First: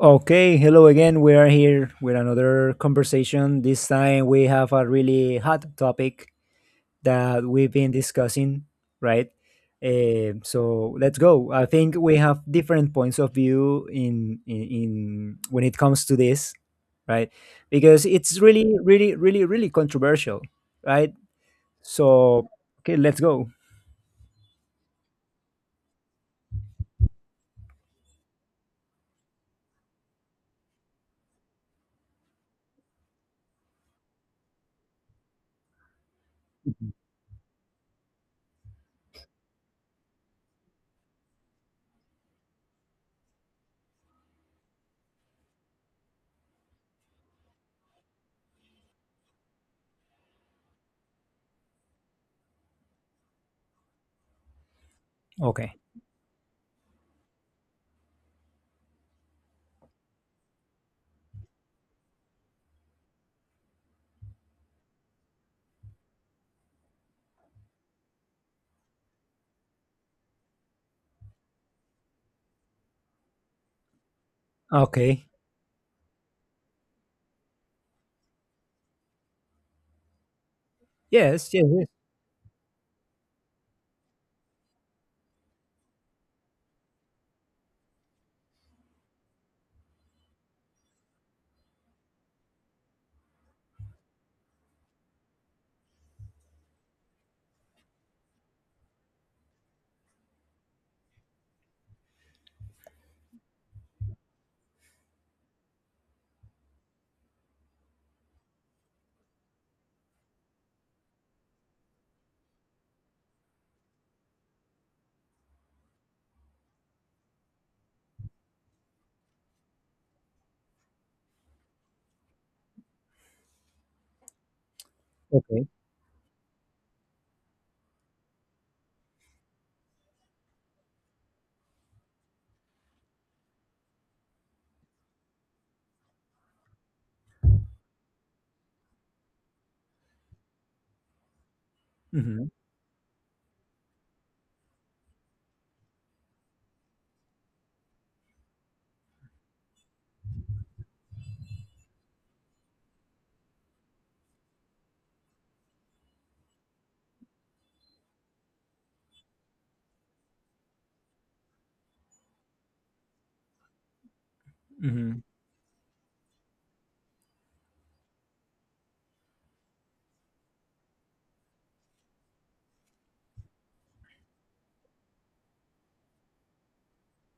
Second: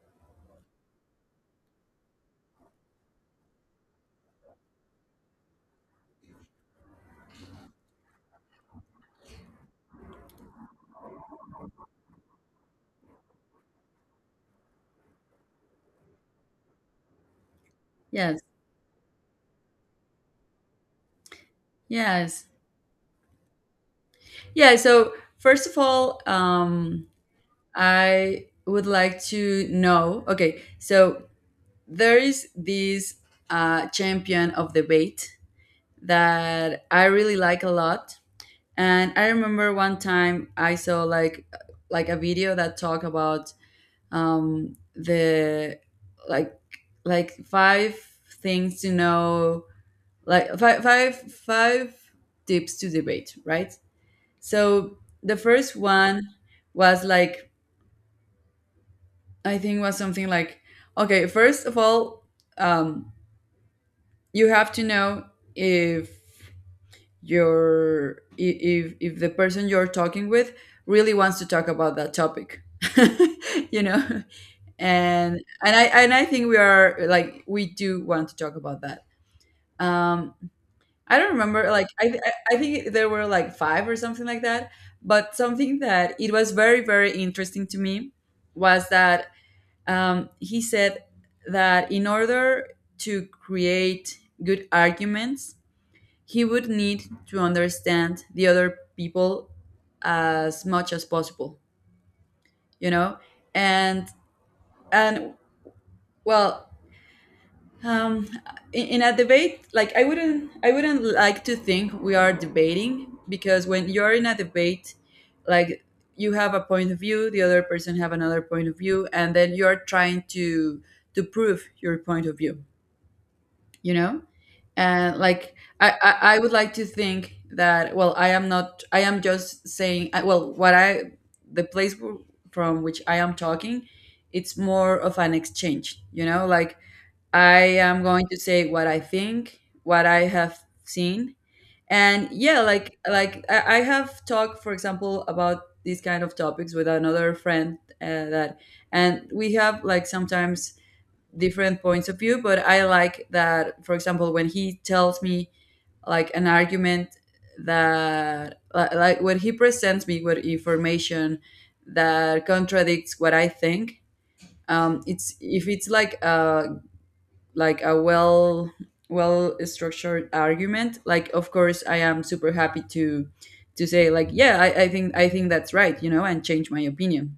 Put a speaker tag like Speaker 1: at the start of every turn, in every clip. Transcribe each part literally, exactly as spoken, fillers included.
Speaker 1: Okay, hello again. We are here with another conversation. This time we have a really hot topic that we've been discussing, right? Eh, so let's go. I think we have different points of view in, in in when it comes to this, right? Because it's
Speaker 2: Yes,
Speaker 1: really, really, really, really controversial, right?
Speaker 2: yes.
Speaker 1: So okay, let's go.
Speaker 2: Yeah, so first of all, um, I would like to know, okay, so there is this uh, champion of debate that I really like a lot. And I remember one time I saw like like a video that talked about um, the like like five things to know, like five five five tips to debate, right? So the
Speaker 1: Okay.
Speaker 2: first one was like I think was something like, okay, first of all, um, you have to know if your I- if if the person you're talking with really wants to talk about that topic. you know
Speaker 1: Okay.
Speaker 2: and and i and i think we are like we do want to talk about that. um I don't
Speaker 1: Yes. Yes.
Speaker 2: remember.
Speaker 1: yes.
Speaker 2: Like I, th- I I think there were like five or something like that. But something that it was very very interesting to me was that um, he said that in order to create good arguments, he would need to understand the other people as much as possible. You know, and and well, um in, in a debate, like i wouldn't i wouldn't like to think we are debating, because when you're in a debate, like you have a point of view, the other person have another point of view, and then you're trying to to prove your point of view you know and like
Speaker 1: Okay.
Speaker 2: i i, I would like to think that, well, I am not I am just saying, I- well what I the place w- from which I am talking, it's more of an exchange. You know like I am going to say what I think, what I have seen. And
Speaker 1: Mm-hmm.
Speaker 2: yeah, like like I, I have talked, for example, about these kind of topics with another friend, uh, that, and we have like sometimes different points of view. But I like that, for example, when he tells me like an argument that li- like when he presents me with information that contradicts what I think. Um,
Speaker 1: Mm-hmm.
Speaker 2: it's If it's like a like a well well structured argument, like of course I am super happy to to say like, yeah, i, I think i think that's right. You know and change my opinion.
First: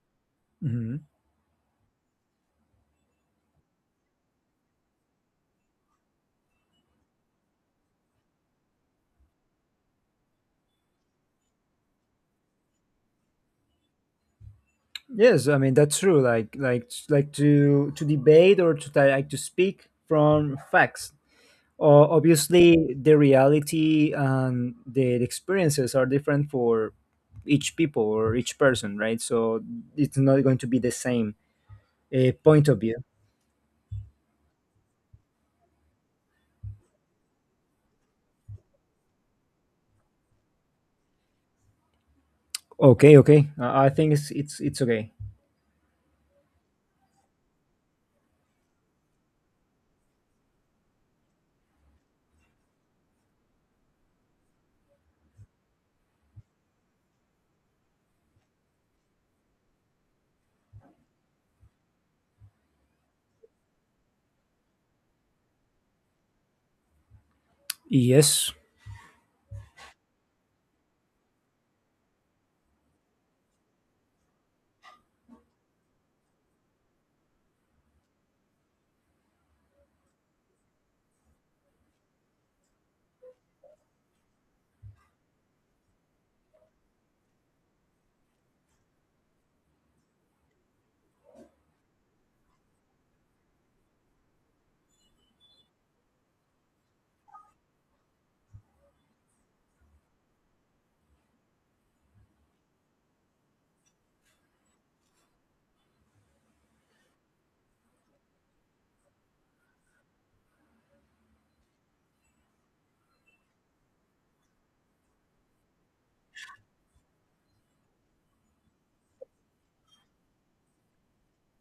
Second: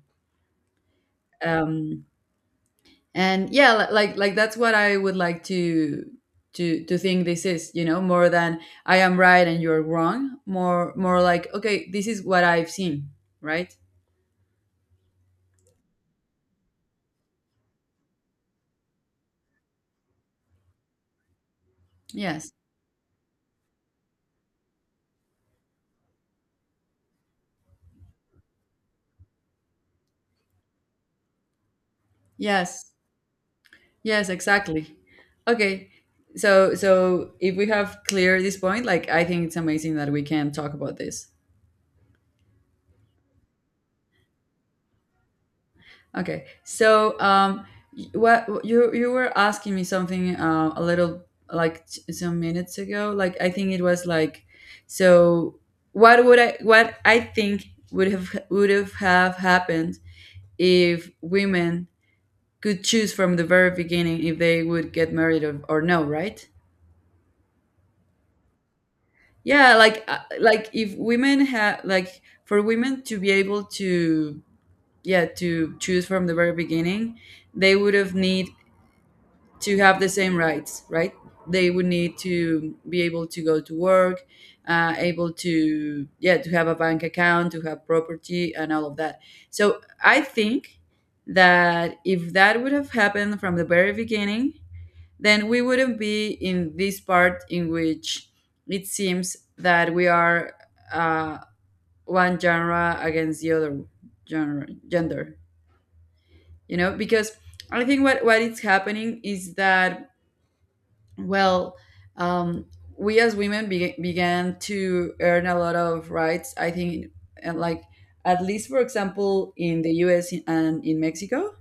Speaker 1: Mm-hmm.
Speaker 2: um and yeah, li- like like that's what I would like to to to think this is, you know more than I am right and you're wrong. More more like, okay, this is what I've seen, right?
Speaker 1: Yes, I mean that's true. Like like like to to debate or to like to speak from facts. O-
Speaker 2: Yes,
Speaker 1: obviously, the reality and the experiences are different for each people or each person, right? So it's not going to be the same uh, point of
Speaker 2: yes.
Speaker 1: view.
Speaker 2: Yes, exactly. Okay. So so if we have clear this point, like I think it's amazing that we can talk about this.
Speaker 1: Okay, okay. Uh, I think it's it's it's okay.
Speaker 2: Okay. So, um y- what you you were asking me something, uh, a little like t- some minutes ago. Like I think it was like, so what would I what I think would have would have have happened if women could choose from the very beginning if they would get married, or, or no, right?
Speaker 1: Yes.
Speaker 2: Yeah, like, uh, like, if women have like for women to be able to, yeah, to choose from the very beginning, they would have need to have the same rights, right? They would need to be able to go to work, uh, able to, yeah, to have a bank account, to have property, and all of that. So I think that if that would have happened from the very beginning, then we wouldn't be in this part in which it seems that we are, uh, one genre against the other genre gender. You know, because I think what, what is happening is that, well, um, we as women be- began to earn a lot of rights, I think. And like, at least for example in the US and in Mexico,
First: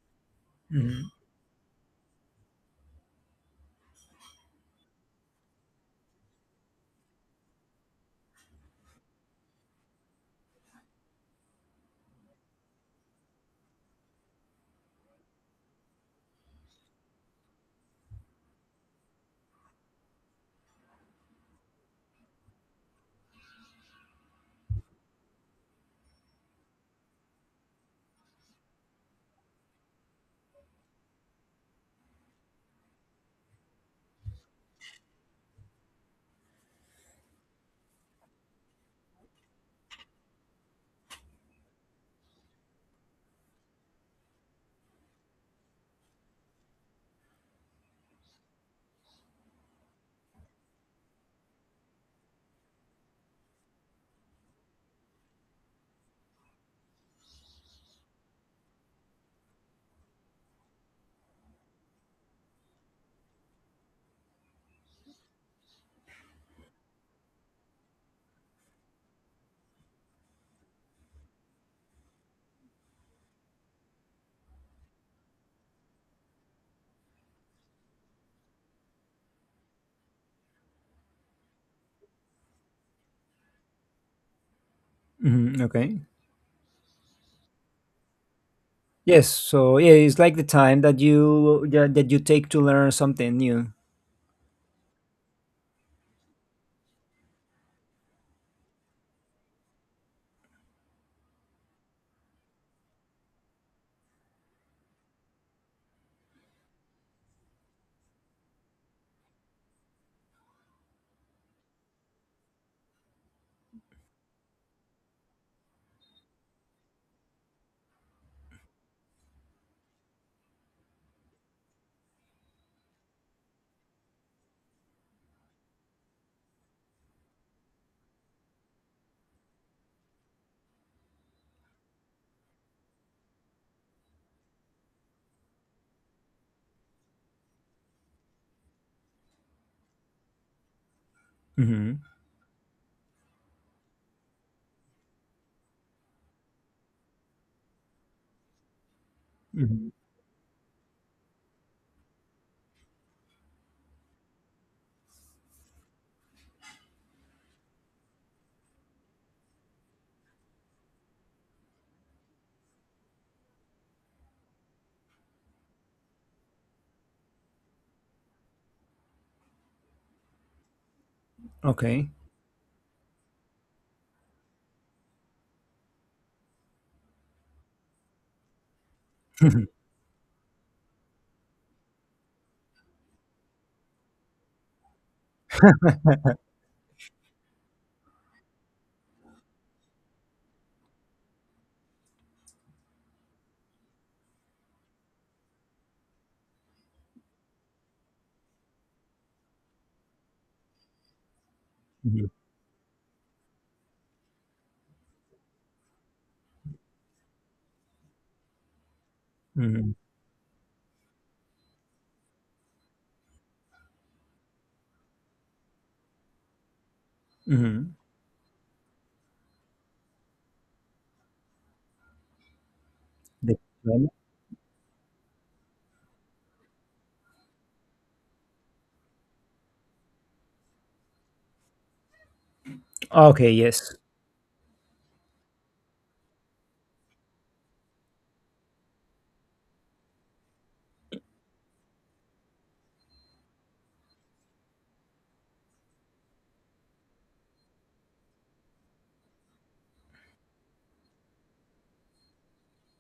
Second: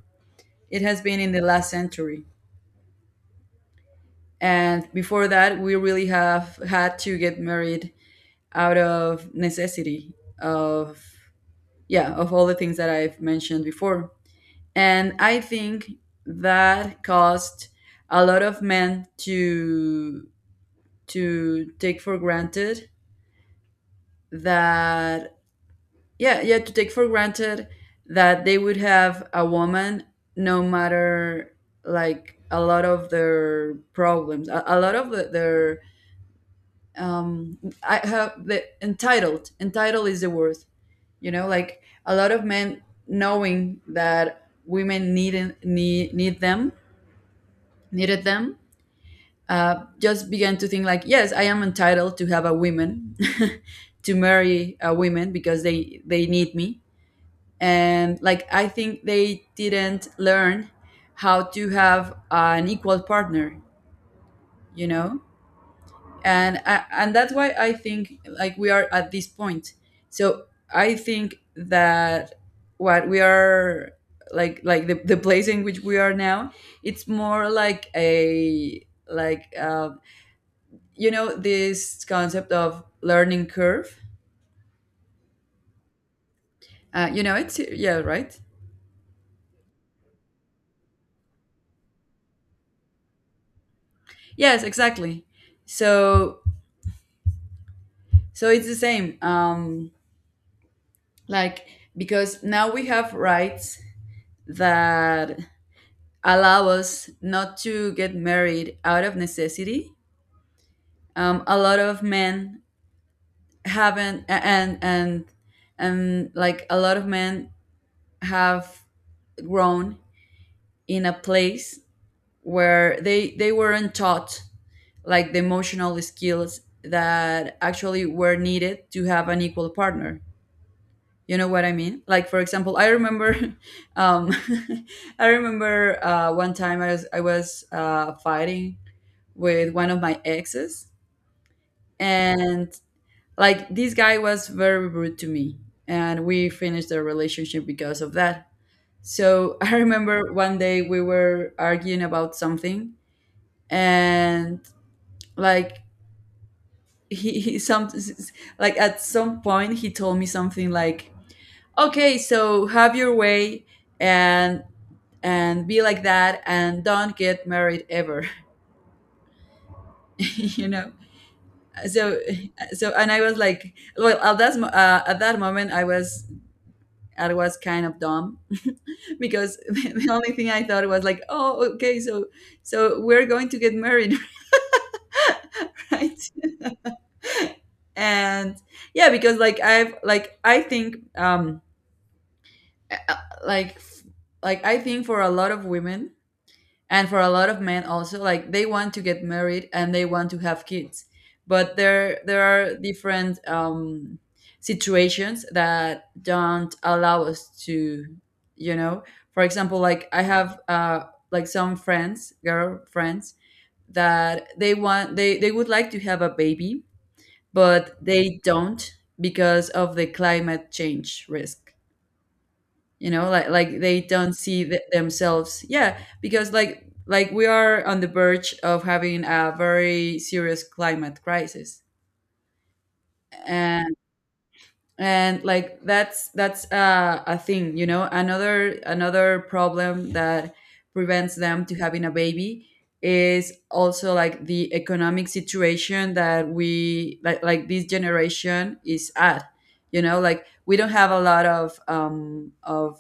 Speaker 2: it
Speaker 1: Hmm.
Speaker 2: has been in the last century. And before that we really have had to get married out of necessity, of, yeah, of all the things that I've mentioned before. And I think that caused a lot of men to to take for granted that, yeah, yeah, to take for granted that they would have a woman, no matter. Like, a lot of their problems, a, a lot of the, their, um I have the, entitled, entitled is the word. You know like, a lot of men, knowing that women needed need, need them needed them, uh, just began to think like, yes, I am entitled to have a woman, to marry a woman, because they they need me. And like I think they didn't learn how to have an equal partner you know and uh, and that's why I think like we are at this point. So I think that what we are, like, like the, the place in which we are now, it's more like a, like uh, you know this concept of learning curve.
Speaker 1: Hmm. Okay.
Speaker 2: Uh, you know it's, yeah, right?
Speaker 1: Yes. So yeah, it's like the time that you that that you take to learn something new.
Speaker 2: Yes, exactly. So so it's the same. Um like, because now we have rights that allow us not to get married out of necessity. Um, a lot of men haven't, and and and like a lot of men have grown in a place where they they weren't taught like the emotional skills that actually were needed to have an equal partner. You know what I mean? Like for example, I remember, um, I remember uh, one time I was I was uh, fighting with one of my exes.
Speaker 1: Hmm.
Speaker 2: And like, this guy was very rude to me, and we finished the relationship because of that. So I
Speaker 1: Hmm.
Speaker 2: remember one day we were arguing about something. And like, he, he some like at some point he told me something like, okay, so have your way, and and be like that and don't get married ever. you know
Speaker 1: Okay.
Speaker 2: so, so and I was like, well, at that mo- uh, at that moment i was i was kind of dumb, because the only thing I thought was like, oh, okay, so so we're going to get married, right? And yeah, because like I've like I think um uh, like like I think for a lot of women, and for a lot of men also, like they want to get married and they want to have kids. But there
Speaker 1: Mhm,
Speaker 2: there are different um situations that don't allow us to. You know, for example,
Speaker 1: mhm,
Speaker 2: like I have, uh like some friends, girl friends, that they want they they would like to have a baby,
Speaker 1: mhm.
Speaker 2: but they don't, because of the climate change risk. You know, like
Speaker 1: The
Speaker 2: like they
Speaker 1: climate?
Speaker 2: don't see th- themselves, yeah, because like like we are on the verge of having a very serious climate crisis.
Speaker 1: Okay, yes.
Speaker 2: And and like that's that's, uh, a thing. you know another another problem that prevents them to having a baby is also like the economic situation that we like like this generation is at. You know like, we don't have a lot of um of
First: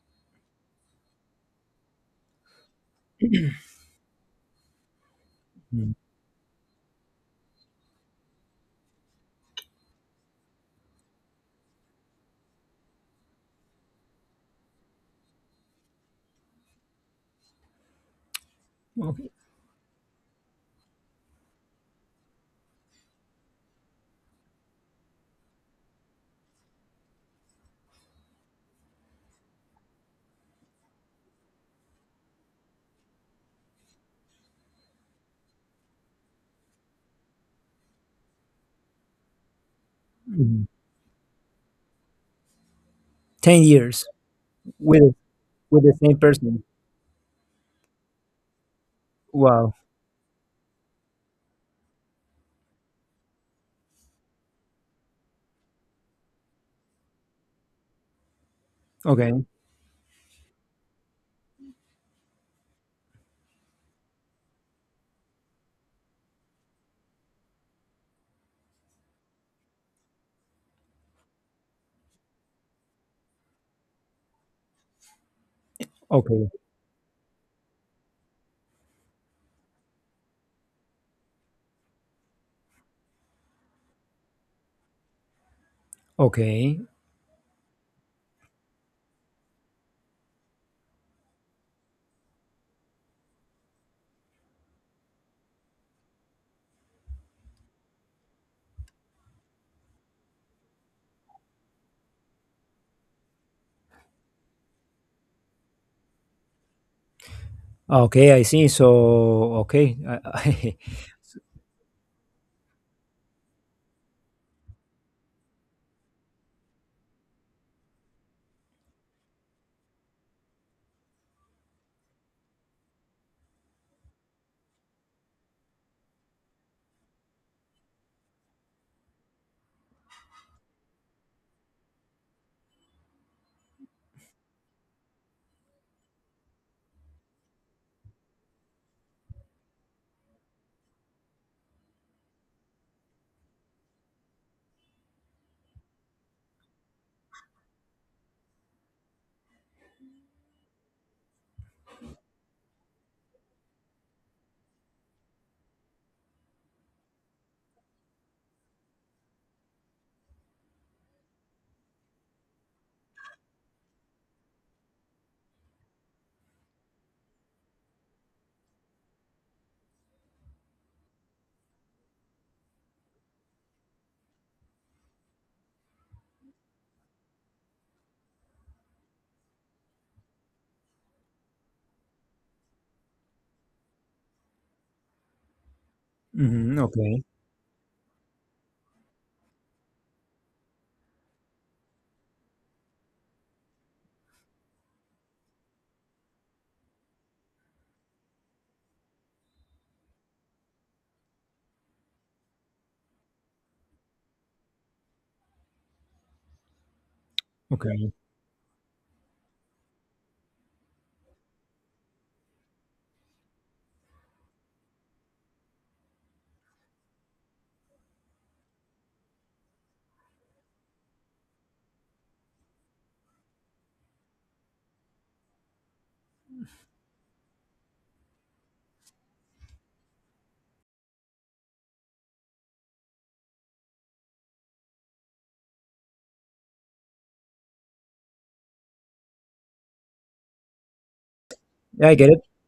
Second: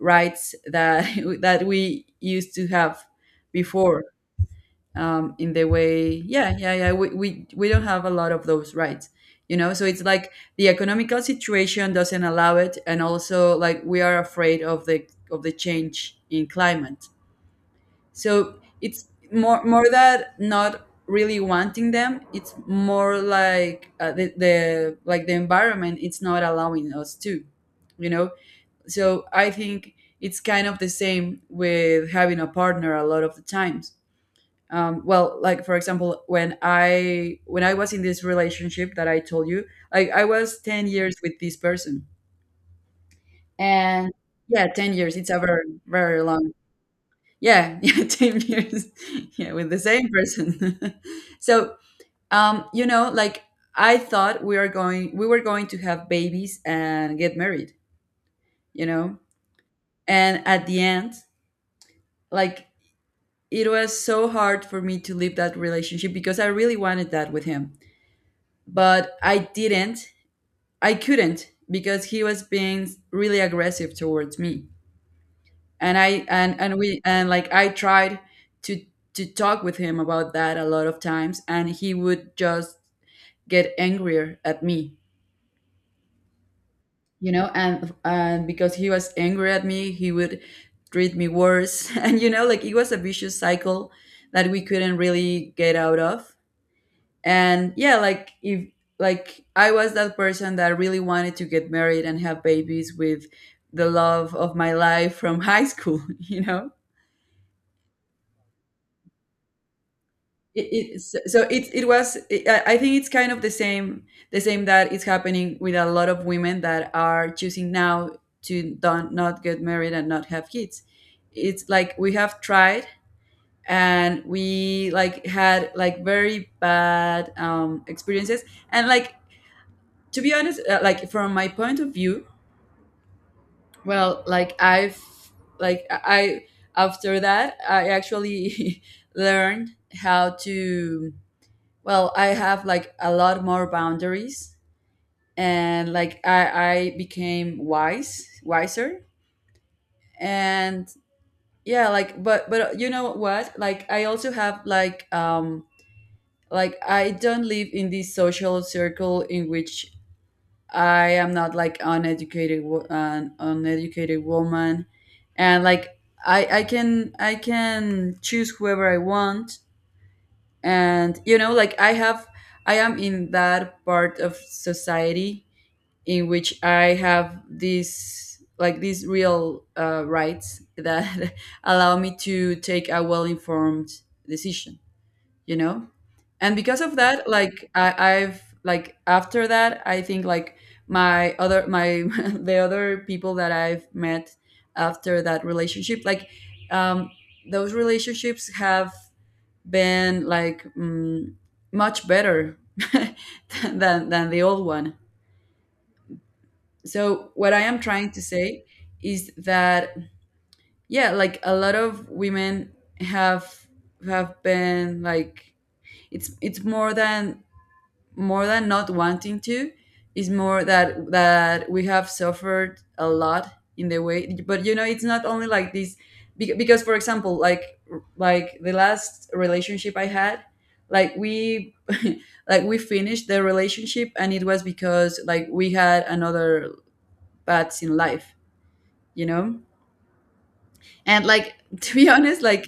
Speaker 2: rights that that we used to have before, um, in the
Speaker 1: Mm,
Speaker 2: way, yeah, yeah, yeah, we, we we don't have a lot of those rights. You know so it's like the economical situation doesn't allow it, and also like we are afraid of the of the change in climate. So it's
Speaker 1: okay.
Speaker 2: more more that not really wanting them. It's more like, uh, the, the like the environment it's not allowing us to. you know so I think it's kind of the same with having a partner a lot of the times. Um, well, like for example, when i when i was in this relationship that I told you, like I was
Speaker 1: Mhm.
Speaker 2: ten years with this person.
Speaker 1: ten years
Speaker 2: And yeah, ten
Speaker 1: with
Speaker 2: years, it's a very
Speaker 1: with the same
Speaker 2: very long,
Speaker 1: person.
Speaker 2: yeah, yeah, ten years, yeah, with
Speaker 1: Wow.
Speaker 2: the same person. So, um you know like, I thought we are going we were going to have babies and get married. you know
Speaker 1: Okay.
Speaker 2: and at the end, like it was so hard for me to leave that relationship because I really wanted that with him, but I didn't. I couldn't because he was being really aggressive towards me. And I
Speaker 1: Okay.
Speaker 2: and and we and like I tried to to talk with him about that a lot of times, and he would just get angrier at me.
Speaker 1: Okay.
Speaker 2: You know, and and because he was angry at me, he would treat me worse. And you know, like it was a vicious cycle that we couldn't really get out of. And yeah, like if like i was that person that really wanted to get married and have babies with the love of my life from high school you know.
Speaker 1: Okay, I see. So, okay. I,
Speaker 2: it,
Speaker 1: I,
Speaker 2: it so so it, it was it, I I think it's kind of the same, the same that is happening with a lot of women that are choosing now to don't, not get married and not have kids. It's like we have tried and we, like, had like very bad um, experiences, and like, to be honest, uh, like from my point of view, well, like I've like I after that I actually learned how to, well, I have like a lot more boundaries, and like i i became wise wiser. And yeah, like, but but you know what, like I also have like, um, like I don't live in this social circle in which I am not, like, uneducated, wo- an uneducated woman, and like I I can, I can choose whoever I want, and you know, like I have, I am in that part of society in which I have these, like, these real, uh, rights that allow me to take a well informed decision. You know, and
Speaker 1: Mhm,
Speaker 2: because of
Speaker 1: okay.
Speaker 2: that, like, I, i've like, after that, I think like my other my the other people that I've met after that relationship, like, um those relationships have been like, mm, much better than than the old one. So what I am
Speaker 1: Okay.
Speaker 2: trying to say is that, yeah, like, a lot of women have have been, like, it's it's more than, more than not wanting to, is more that, that we have suffered a lot in the way. But you know, it's not only like this, bec- because for example, like like the last relationship I had, like, we like we finished the relationship and it was because, like, we had another paths in life, you know. And like, to
Speaker 1: Yeah,
Speaker 2: be
Speaker 1: I get it.
Speaker 2: honest, like,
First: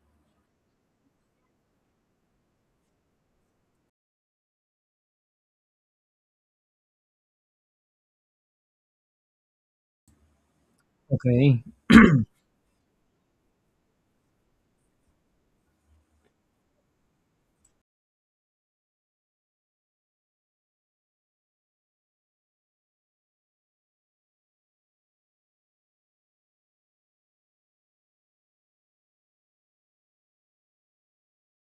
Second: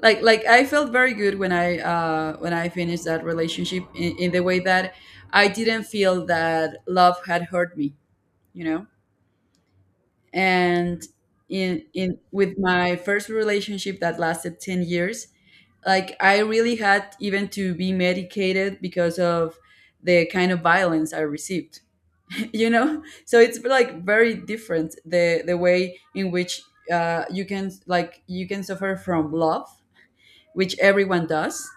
Speaker 2: like like I felt very good when I, uh when I finished that relationship, in, in the way that I didn't feel that love had hurt me, you know. And
Speaker 1: Okay.
Speaker 2: in in with my first relationship that lasted ten years, like, I really had even to be medicated because of the kind of violence I received. You know, so it's like very different the the way in which, uh, you can, like, you can suffer from love, which everyone does.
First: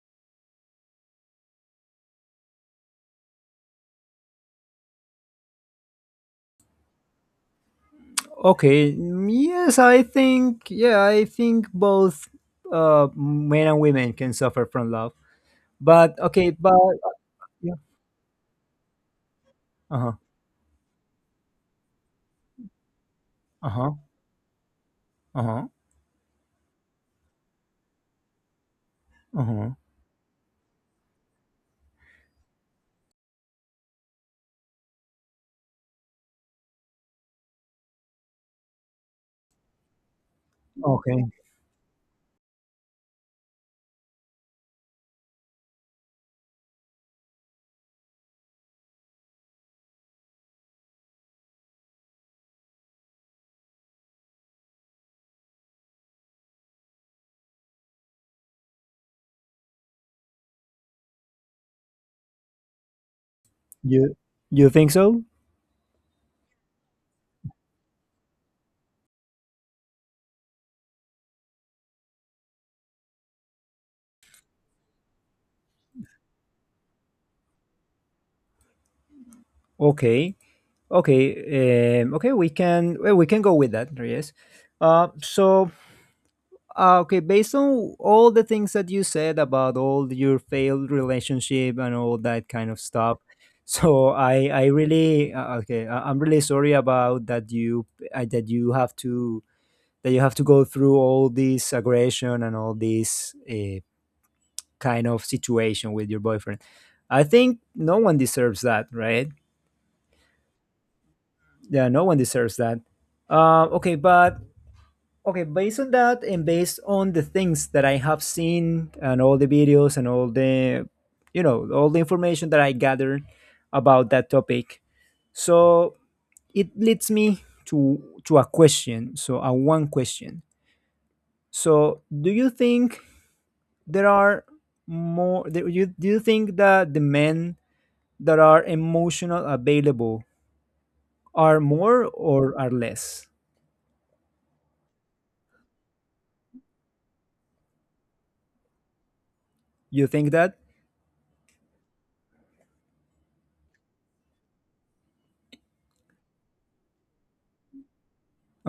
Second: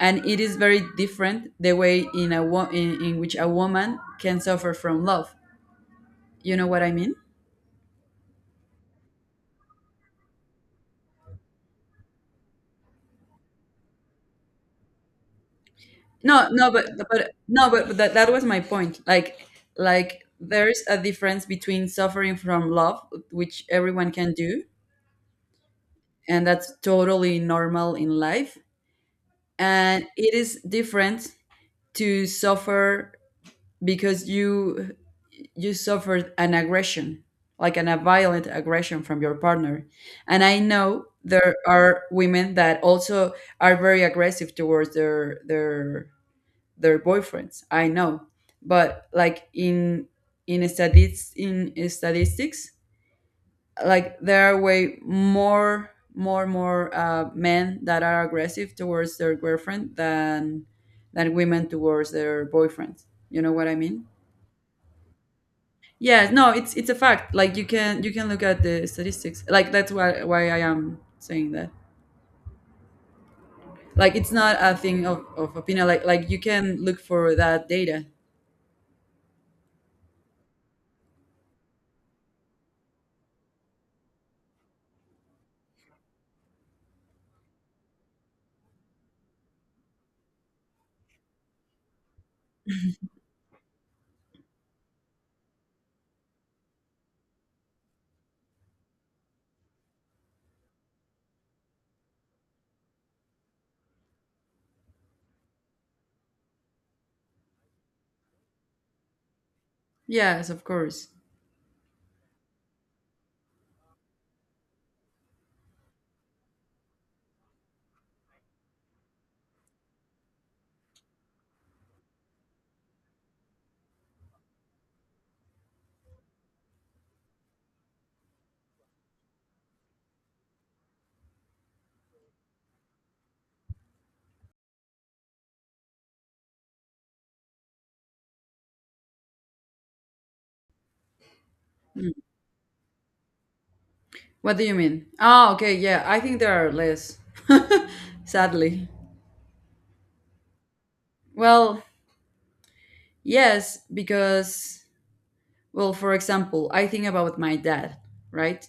Speaker 2: And it is very different the way in, a wo- in, in which a woman can suffer from love. You know what I mean?
Speaker 1: Okay. mm, Yes, I think yeah, I think both uh men and women can suffer from love. But
Speaker 2: no
Speaker 1: okay,
Speaker 2: no
Speaker 1: but
Speaker 2: but
Speaker 1: uh,
Speaker 2: but no
Speaker 1: yeah.
Speaker 2: but, but that, that was my point, like
Speaker 1: Uh-huh.
Speaker 2: like there's a difference between suffering from love, which
Speaker 1: Uh-huh.
Speaker 2: everyone can do,
Speaker 1: Uh-huh.
Speaker 2: and that's totally normal in life,
Speaker 1: Uh-huh.
Speaker 2: and it is different to suffer because you you suffered an aggression, like an, a violent aggression from your partner. And I know
Speaker 1: Okay.
Speaker 2: there are women that also are very aggressive towards their, their their boyfriends, I know, but like in in statistics, in statistics, like, there are way more, more more uh, men that are aggressive towards their girlfriend than than women towards their boyfriends. You know what I mean?
Speaker 1: You you think so?
Speaker 2: Yeah, no, it's it's a fact. Like, you can, you can look at the statistics. Like, that's why why I am saying that. Like, it's not a thing of, of opinion. Like like you can look for that data.
Speaker 1: Okay, okay, um, okay. We can well, we can go with that. Yes. Uh, so uh, okay, based on all the things that you said about all your failed relationship and all that kind of stuff, so I I really uh, okay. I, I'm really sorry about that you uh, that you have to that you have to go through all this aggression and all this uh, kind of situation with your boyfriend. I think no one deserves that, right?
Speaker 2: Yes, of course.
Speaker 1: Yeah, no one deserves that. Uh, okay, but okay, based on that and based on the things that I have seen and all the videos and all the, you know, all the information that I gathered about that topic, so it leads me to to a question. So a one question. So do you think there are more? Do you do you think that the men that are emotional available are more
Speaker 2: Mm.
Speaker 1: or are less?
Speaker 2: What do you mean? Oh, okay, yeah. I think there are less. Sadly.
Speaker 1: You think that?
Speaker 2: Well, yes, because, well, for example, I think about my dad, right?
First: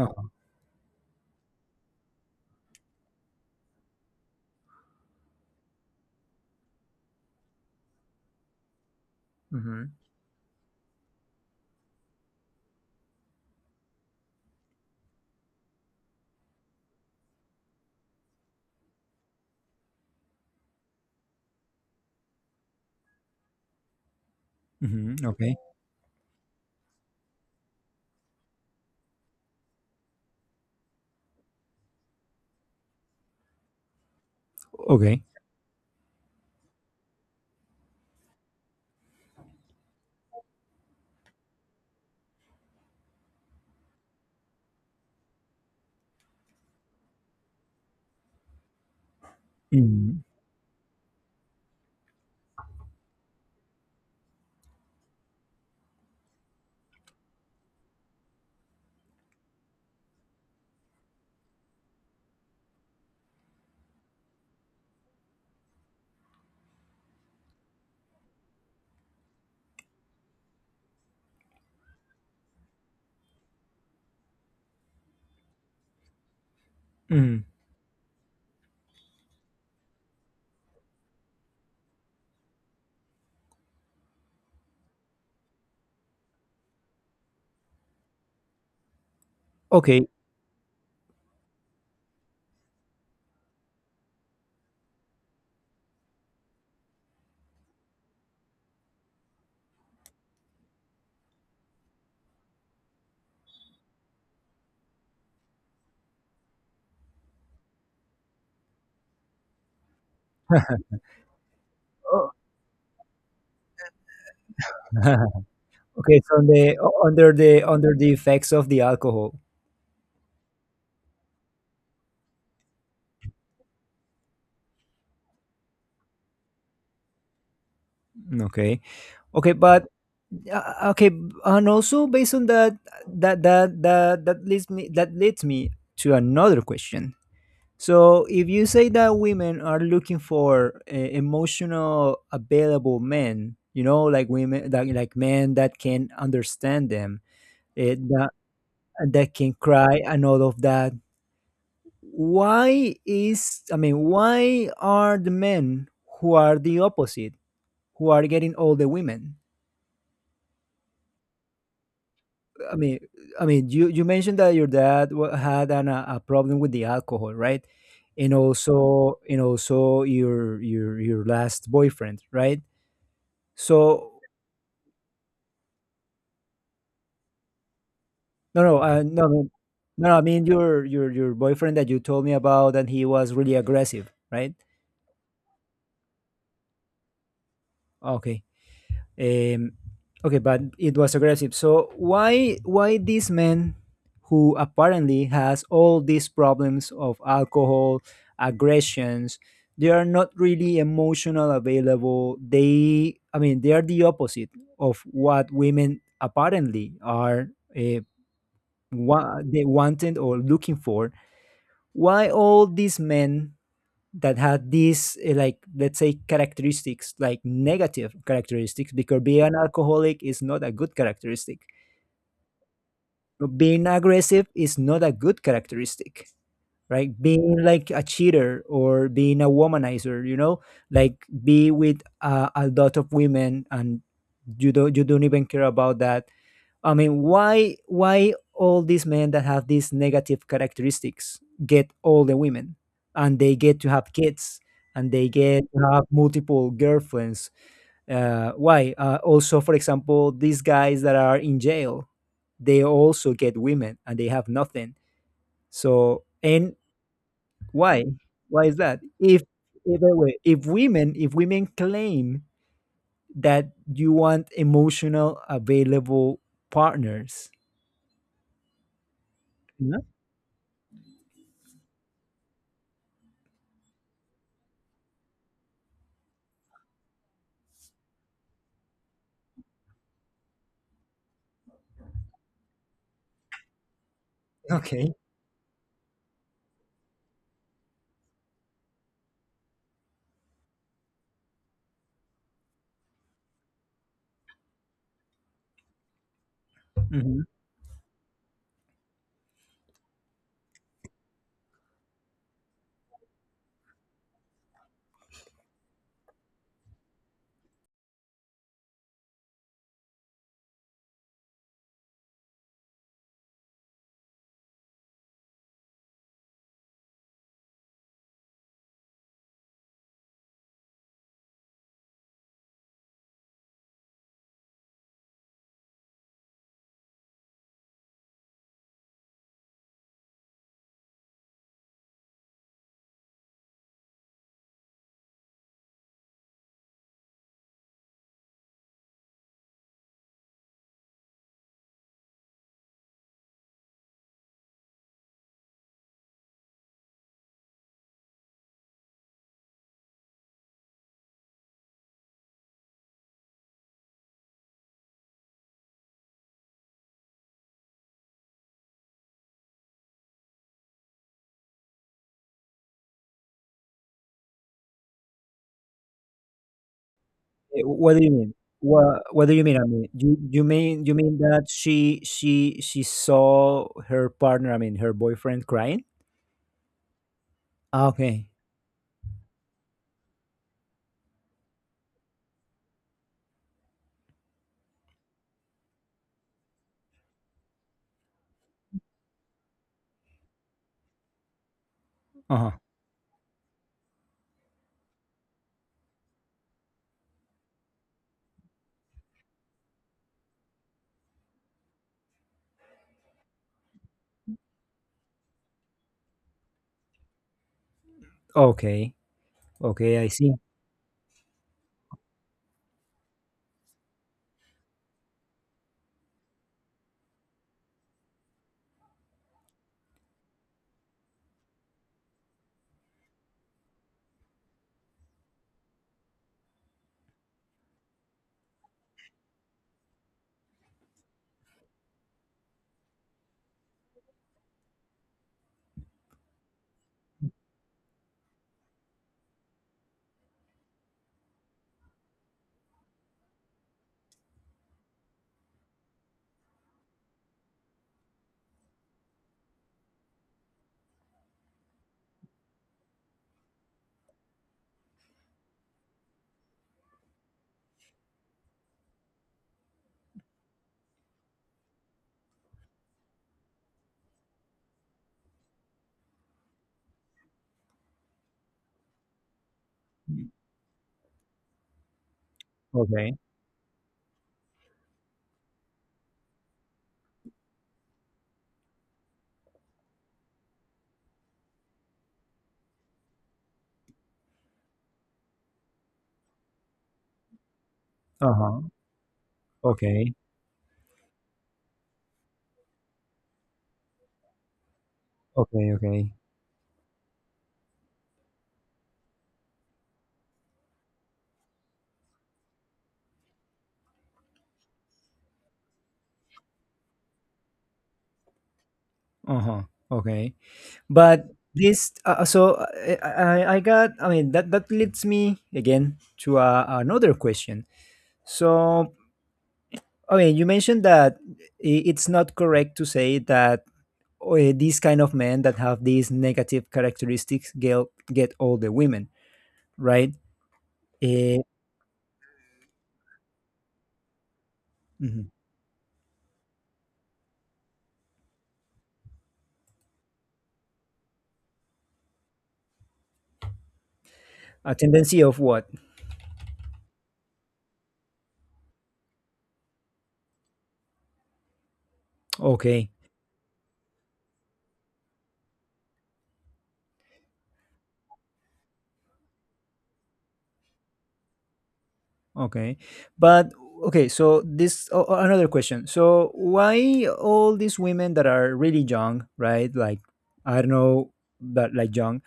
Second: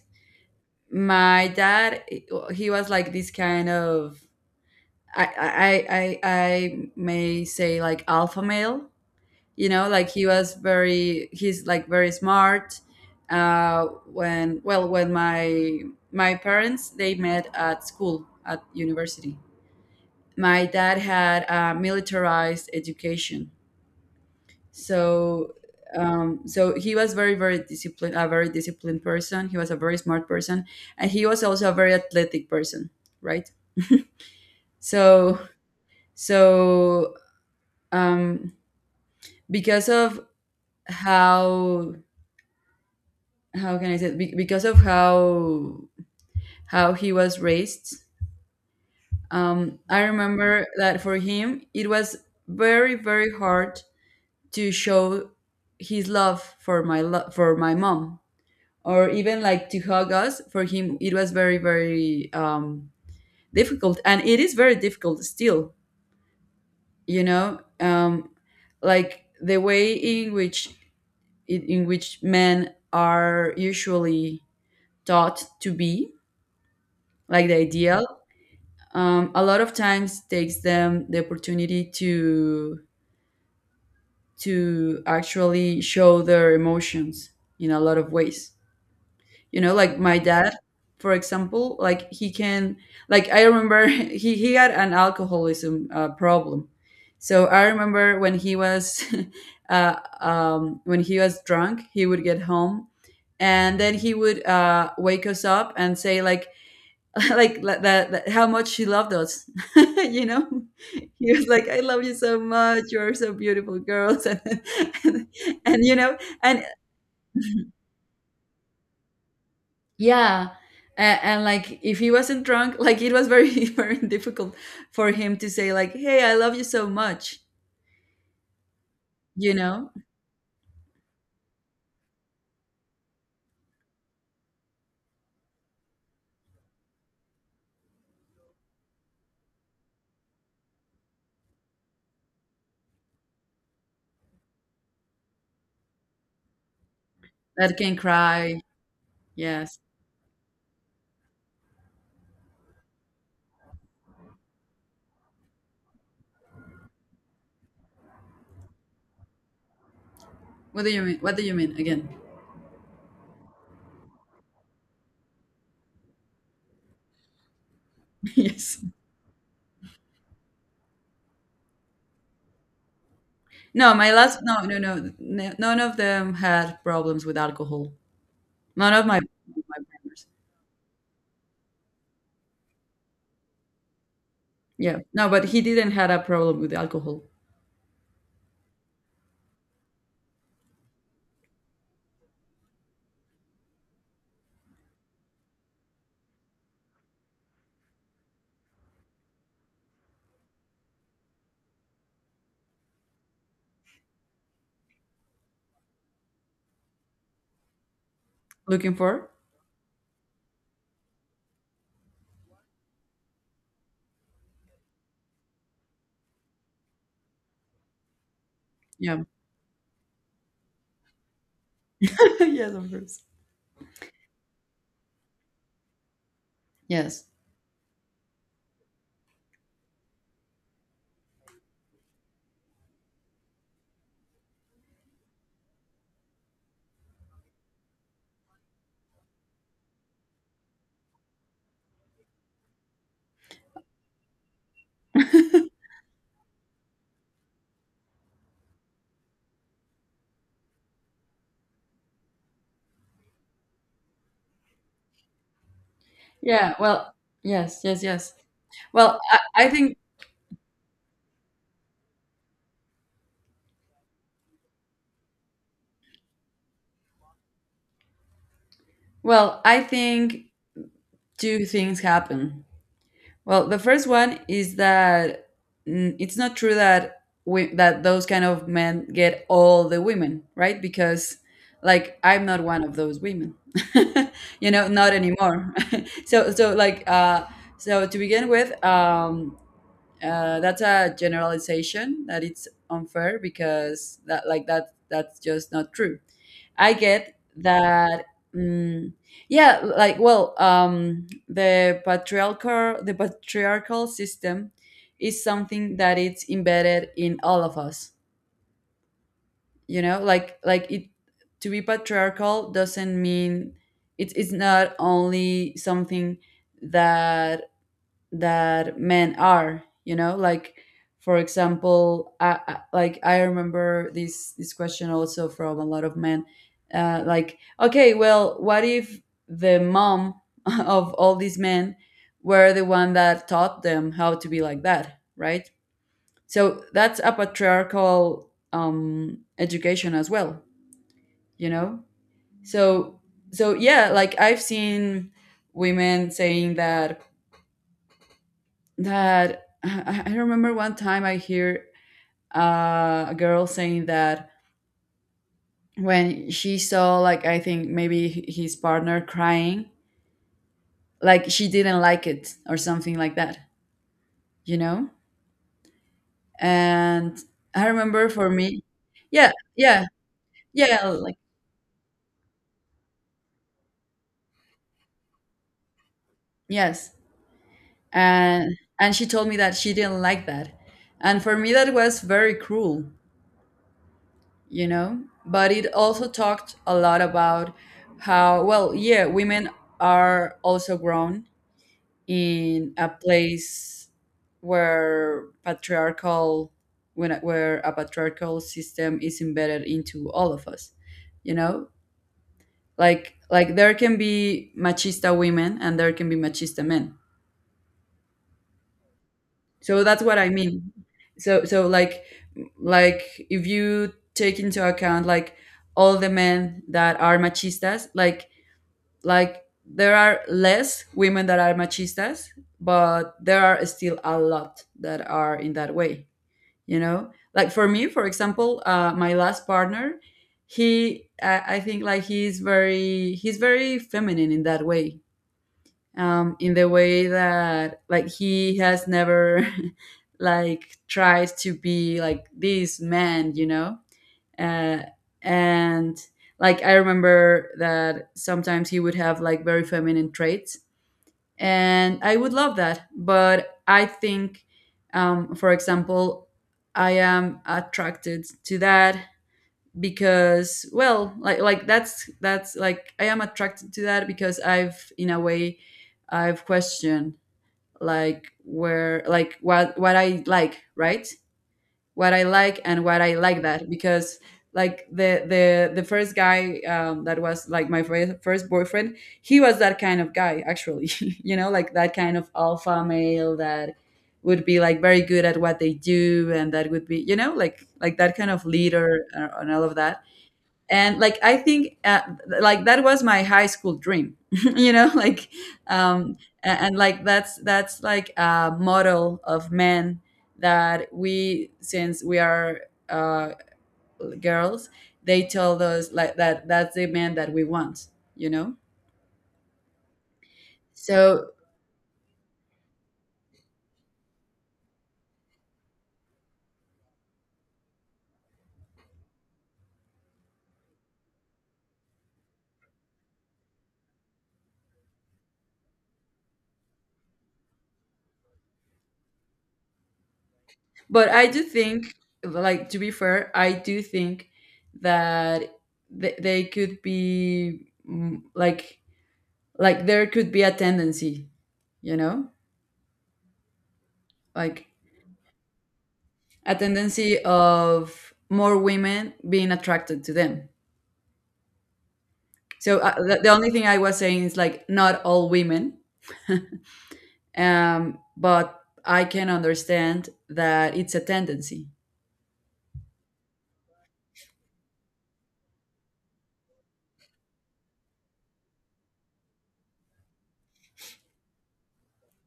Speaker 2: My dad, he was like this kind of, I, I I I may say, like, alpha male. You know,
Speaker 1: Mhm.
Speaker 2: like, he was very, he's like very smart. Uh, when, well, when my my parents, they met at school, at university. My dad had a militarized education,
Speaker 1: Mhm.
Speaker 2: so,
Speaker 1: Okay.
Speaker 2: um, so he was very, very disciplined, a very disciplined person. He was a very smart person, and he was also a very athletic person, right?
Speaker 1: Okay.
Speaker 2: So, so. Um, because of how how can I say it? Be- because of how how he was raised. Um, I
Speaker 1: Mm.
Speaker 2: remember that for him it was very, very hard to show his love for my lo- for my mom, or even like to hug us. For him it was very, very, um, difficult, and it is very difficult still. You know, um, like the way in which, in in which men are usually taught to be
Speaker 1: Mm.
Speaker 2: like the ideal, um, a lot of times takes them the opportunity to to actually show their emotions in a lot of ways. You know, like
Speaker 1: Okay.
Speaker 2: my dad for example, like he can, like I remember, he, he had an alcoholism uh, problem. So I remember when he was, uh, um, when he was drunk, he would get home, and then he would, uh, wake us up and say like, like, la- that, that how much she loved us. You know, he was like, I love you
Speaker 1: Oh.
Speaker 2: so much, you're so beautiful girls. And, and, and you know,
Speaker 1: Okay. So on
Speaker 2: and
Speaker 1: the o- under the under the effects of the alcohol.
Speaker 2: yeah, and, and like if he wasn't drunk, like, it was very very difficult for him to say like, hey, I love you so much.
Speaker 1: Okay. Okay,
Speaker 2: You
Speaker 1: but
Speaker 2: know,
Speaker 1: uh, okay, b- and also based on that, that that that that leads me that leads me to another question. So, if you say that women are looking for uh, emotional available men, you know, like women, like, like men that can understand them,
Speaker 2: that
Speaker 1: uh,
Speaker 2: can cry.
Speaker 1: and that can
Speaker 2: Yes.
Speaker 1: cry and all of that. Why is I mean, why are the men who are the opposite, who are getting all the women?
Speaker 2: What do you mean? What do you mean again?
Speaker 1: I mean, I mean, you you mentioned that your dad wa- had an, a, a problem with the alcohol, right? And
Speaker 2: Yes.
Speaker 1: also, and also your your your last boyfriend, right?
Speaker 2: No, my
Speaker 1: So
Speaker 2: last, no no no n- none of them had problems with alcohol.
Speaker 1: no, no,
Speaker 2: None
Speaker 1: uh,
Speaker 2: of my,
Speaker 1: no, I mean-
Speaker 2: my
Speaker 1: no. No, I
Speaker 2: partners.
Speaker 1: mean your your your boyfriend that you told me about, and he was really aggressive, right?
Speaker 2: Yeah. No, but he didn't had a problem with alcohol.
Speaker 1: Okay. Um, okay, but it was aggressive. So why why this man who apparently has all these problems of alcohol, aggressions, they are not really emotional available. They, I mean, they are the opposite of what women apparently are, uh,
Speaker 2: Looking for?
Speaker 1: what they wanted or looking for. Why all these men that had these eh, like let's say characteristics, like negative characteristics? Because
Speaker 2: Yeah.
Speaker 1: being an alcoholic is not a good characteristic,
Speaker 2: Yes, of course.
Speaker 1: but being aggressive is not a good characteristic, right?
Speaker 2: Yes.
Speaker 1: Being like a cheater or being a womanizer you know like be with uh, a lot of women, and you don't you don't even care about that. I mean, why why all these men that have these negative characteristics get all the women, and they get to have kids, and they get to have multiple girlfriends? Uh, why? Uh, also, for example, these guys that are in jail, they also get women, and they have nothing. So, and
Speaker 2: Yeah. Well, yes,
Speaker 1: why?
Speaker 2: yes, yes.
Speaker 1: Why is that?
Speaker 2: Well, I,
Speaker 1: If
Speaker 2: I think,
Speaker 1: if, by the way, if women if women claim that you want emotional available partners,
Speaker 2: well, I
Speaker 1: yeah.
Speaker 2: think two things happen. Well, the first one is that, mm, it's not true that we, that those kind of men get all the women, right? Because, like, I'm not one of those women. You know, not
Speaker 1: Okay.
Speaker 2: anymore. So, so like, uh, so to begin with, um, uh, that's a generalization that it's unfair, because that, like, that, that's just not true. I get
Speaker 1: Mhm.
Speaker 2: that. Mm. Yeah, like, well, um, the patriarchal, the patriarchal system is something that it's embedded in all of us. You know, like like it, to be patriarchal doesn't mean, it's it's not only something that, that men are, you know, like, for example, I, I, like I remember this, this question also from a lot of men, uh, like, okay, well, what if the mom of all these men were the one that taught them how to be like that, right? So that's a patriarchal, um, education as well, you know. So, so yeah, like I've seen women saying that, that I I remember one time I hear, uh, a girl saying that, when she saw, like, I think maybe h- his partner crying, like she didn't like it or something like that, you know. And
Speaker 1: Eh,
Speaker 2: I
Speaker 1: what do
Speaker 2: remember
Speaker 1: you
Speaker 2: for
Speaker 1: mean?
Speaker 2: me,
Speaker 1: What What
Speaker 2: yeah,
Speaker 1: do you mean? I
Speaker 2: yeah,
Speaker 1: mean, you you mean
Speaker 2: yeah,
Speaker 1: you mean
Speaker 2: like,
Speaker 1: that she she she saw her partner, I mean her boyfriend crying?
Speaker 2: yes.
Speaker 1: Ah, okay.
Speaker 2: And and she told me that she didn't like that. And for me that was very cruel, you know. But it also talked a lot about how, well, yeah, women are also grown
Speaker 1: Uh-huh.
Speaker 2: in a place where patriarchal, when where a patriarchal system is embedded into all of us. You know, like like there can be machista women and there can be machista men.
Speaker 1: Okay.
Speaker 2: So
Speaker 1: Okay,
Speaker 2: that's
Speaker 1: I
Speaker 2: what I
Speaker 1: see.
Speaker 2: mean. So, so, like like if you take into account like all the men that are machistas, like like there are less women that are machistas, but there are still a lot that are in that way. You know, like for me for example, uh, my last partner, he, I, I think like he's very, he's very feminine in that way, um, in the way that like he has never like tried to be like this man, you know. Uh, and like I remember that sometimes he would have like very feminine traits, and I would love that. But I think, um, for example, I am attracted to that because, well, like like that's that's like, I am attracted to that because I've, in a way, I've questioned like where, like, what what I like, right? What I like and what I
Speaker 1: Okay.
Speaker 2: like that because, like, the, the the first guy, um, that was like my fir- first boyfriend, he was that kind of guy actually, you know, like, that kind of alpha male that would be like very good at what they do, and that would be, you know, like like that kind of
Speaker 1: Uh-huh.
Speaker 2: leader and and all of that.
Speaker 1: Okay.
Speaker 2: And like, I think, uh, like that was my high school dream. You know, like,
Speaker 1: Okay, okay.
Speaker 2: um, and, and like that's that's like a model of men that we, since we are, uh girls, they tell us, like, that, that's the man that we want, you know.
Speaker 1: Uh-huh. Okay. But
Speaker 2: So,
Speaker 1: this, uh, uh, so, uh, I I I got I mean that that leads me again to uh, another question. So I mean you mentioned that i- it's not correct to say that or these kind of men that have these negative characteristics get, get older women, right?
Speaker 2: but I
Speaker 1: Eh,
Speaker 2: do think, like, to be fair, I do think
Speaker 1: mhm.
Speaker 2: that, th- they could be, mm, like like there could be a tendency, you know, like,
Speaker 1: A tendency of what?
Speaker 2: a tendency of more women being attracted to them. So,
Speaker 1: Okay,
Speaker 2: uh, the, the only thing I was saying is like, not all women, um, but I can understand that it's a tendency.
Speaker 1: okay. But okay, so this, o- o- another question. So why all these women that are really young, right? Like I don't know, but like young,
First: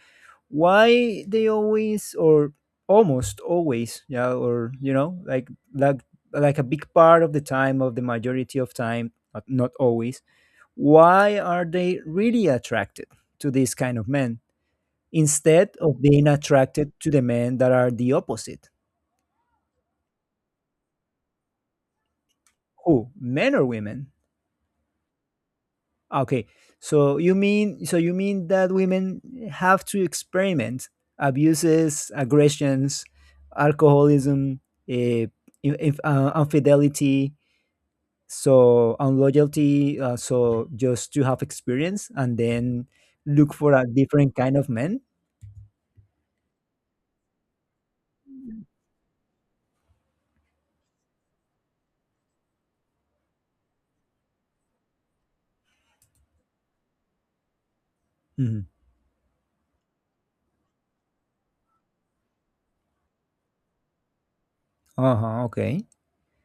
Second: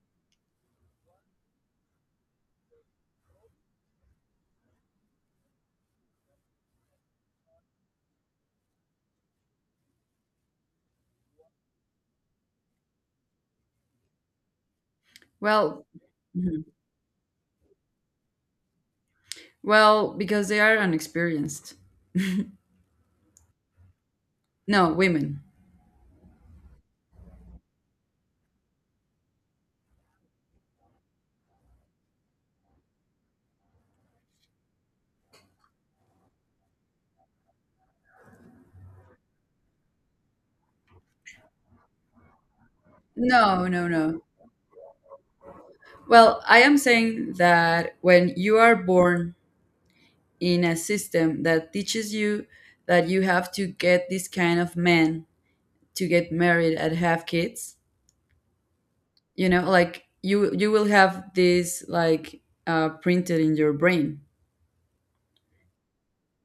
Speaker 1: why they always or almost always, yeah, or you know, like like like a big part of the time of the majority of time, not not always, why are they really attracted to these kind of men instead
Speaker 2: Well,
Speaker 1: of being
Speaker 2: mhm.
Speaker 1: attracted to the men that are the opposite?
Speaker 2: Well, because they are unexperienced.
Speaker 1: Who, men or women?
Speaker 2: No, women.
Speaker 1: Okay, so you mean so you mean that women have to experiment abuses, aggressions, alcoholism, uh, inf- uh, infidelity, so unloyalty, uh, so just to have experience and then look
Speaker 2: No,
Speaker 1: for a
Speaker 2: no, no.
Speaker 1: different kind of men?
Speaker 2: Well, I am saying that when you are born in a system that teaches you that you have to get this kind of man to get married and have kids,
Speaker 1: Mhm.
Speaker 2: you know, like, you you will have this, like, uh, printed in your brain.
Speaker 1: Uh-huh, okay.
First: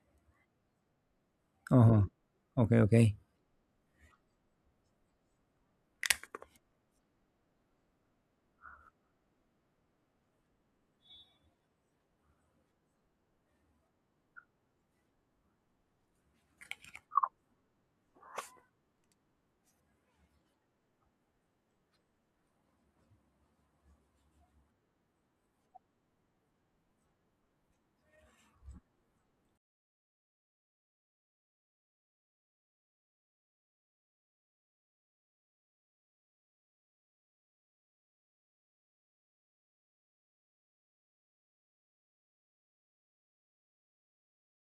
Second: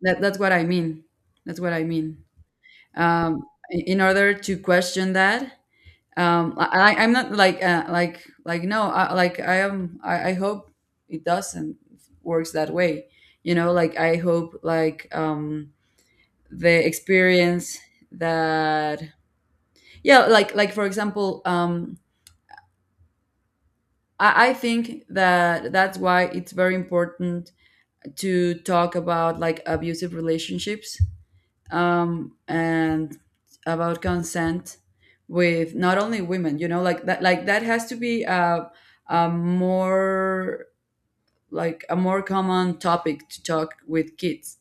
Speaker 2: That, that's what I mean. That's what I
Speaker 1: Uh-huh.
Speaker 2: mean.
Speaker 1: Okay, okay.
Speaker 2: Um, in in order to question that, um, I, I- I'm not like, uh, like like no, I, like, I am, I, I hope it doesn't works that way. You know, like, I hope, like, um, the experience, that, yeah, like like for example, um, I, I think that that's why it's very important to talk about, like, abusive relationships, um, and about consent with not only women. You know, like, that, like, that has to be a, a more, like, a more common topic to talk with kids,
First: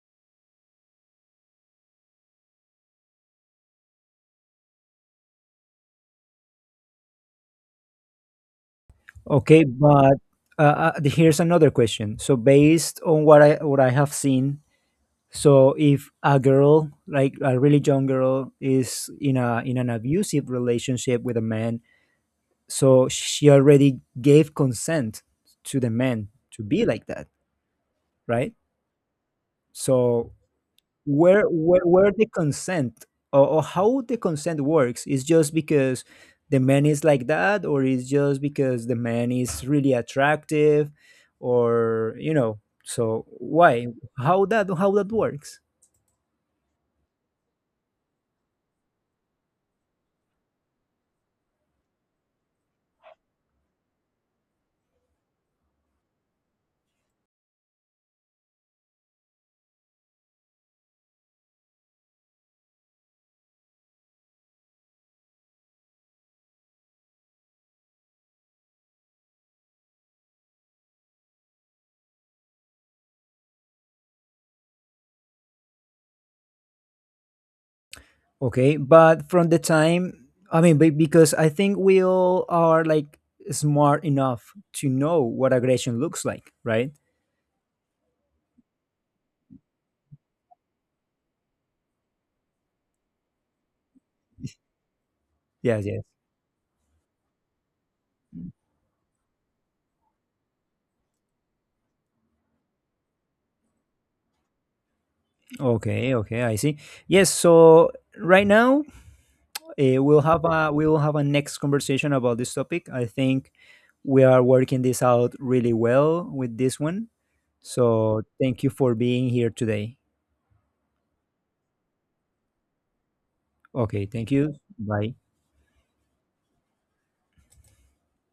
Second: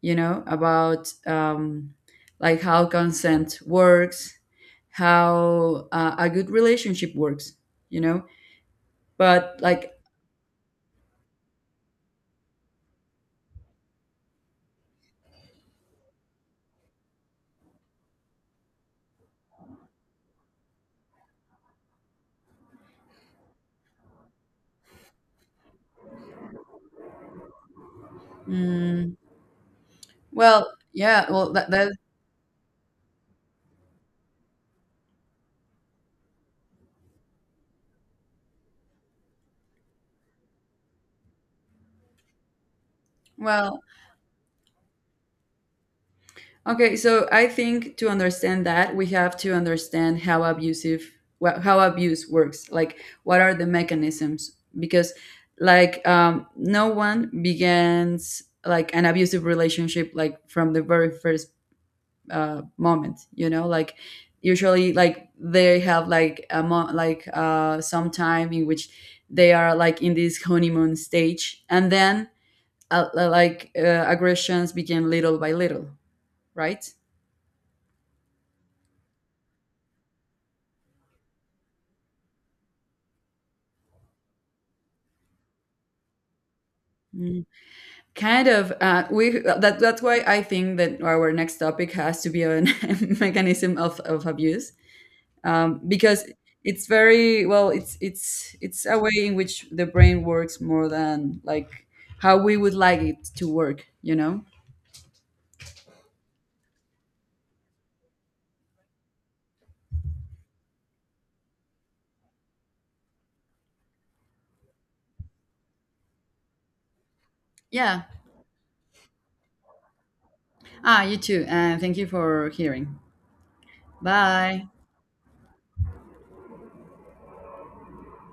Speaker 2: you know, about, um, like, how consent works, how, uh, a good relationship works, you know. But
Speaker 1: Okay,
Speaker 2: like,
Speaker 1: but uh, uh, the- here's another question. So based on what I what I have seen, so if a girl, like a really young girl is in a in an abusive relationship with a man, so she already gave consent to the man to be like that, right?
Speaker 2: mm,
Speaker 1: So
Speaker 2: well, yeah,
Speaker 1: where
Speaker 2: well, that,
Speaker 1: where,
Speaker 2: that,
Speaker 1: where the consent or, or how the consent works is just because the man is like that or is just because the man is really attractive, or you know so
Speaker 2: well,
Speaker 1: why, how that how that works?
Speaker 2: okay, so I think to understand that, we have to understand how abusive, wha- how abuse works. Like, what are the mechanisms? Because, like, um, no one begins like an abusive relationship like from the very first, uh, moment, you know. Like, usually, like, they have, like, a mo- like, uh, some time in which they are like in this honeymoon stage, and then, uh, like, uh, aggressions begin little by little, right?
Speaker 1: Okay, but from the time, I mean, be- because I think we all are like smart enough to know what aggression looks like, right?
Speaker 2: Mm. Kind of. Uh, we, that, that's why I think that our next topic has to be on mechanism of of abuse, um,
Speaker 1: Yes, yes.
Speaker 2: because it's very, well, It's it's it's a way in which the brain works more than like how we would like it to work. You know?
Speaker 1: Okay, okay, I see. Yes, so right now, Uh, we'll have a we'll have a next conversation about this topic. I think we are working this out really well with this one.
Speaker 2: Yeah.
Speaker 1: So thank you for being here today.
Speaker 2: Ah, you too. And thank you for hearing.
Speaker 1: Okay, thank you.
Speaker 2: Bye.
Speaker 1: Bye.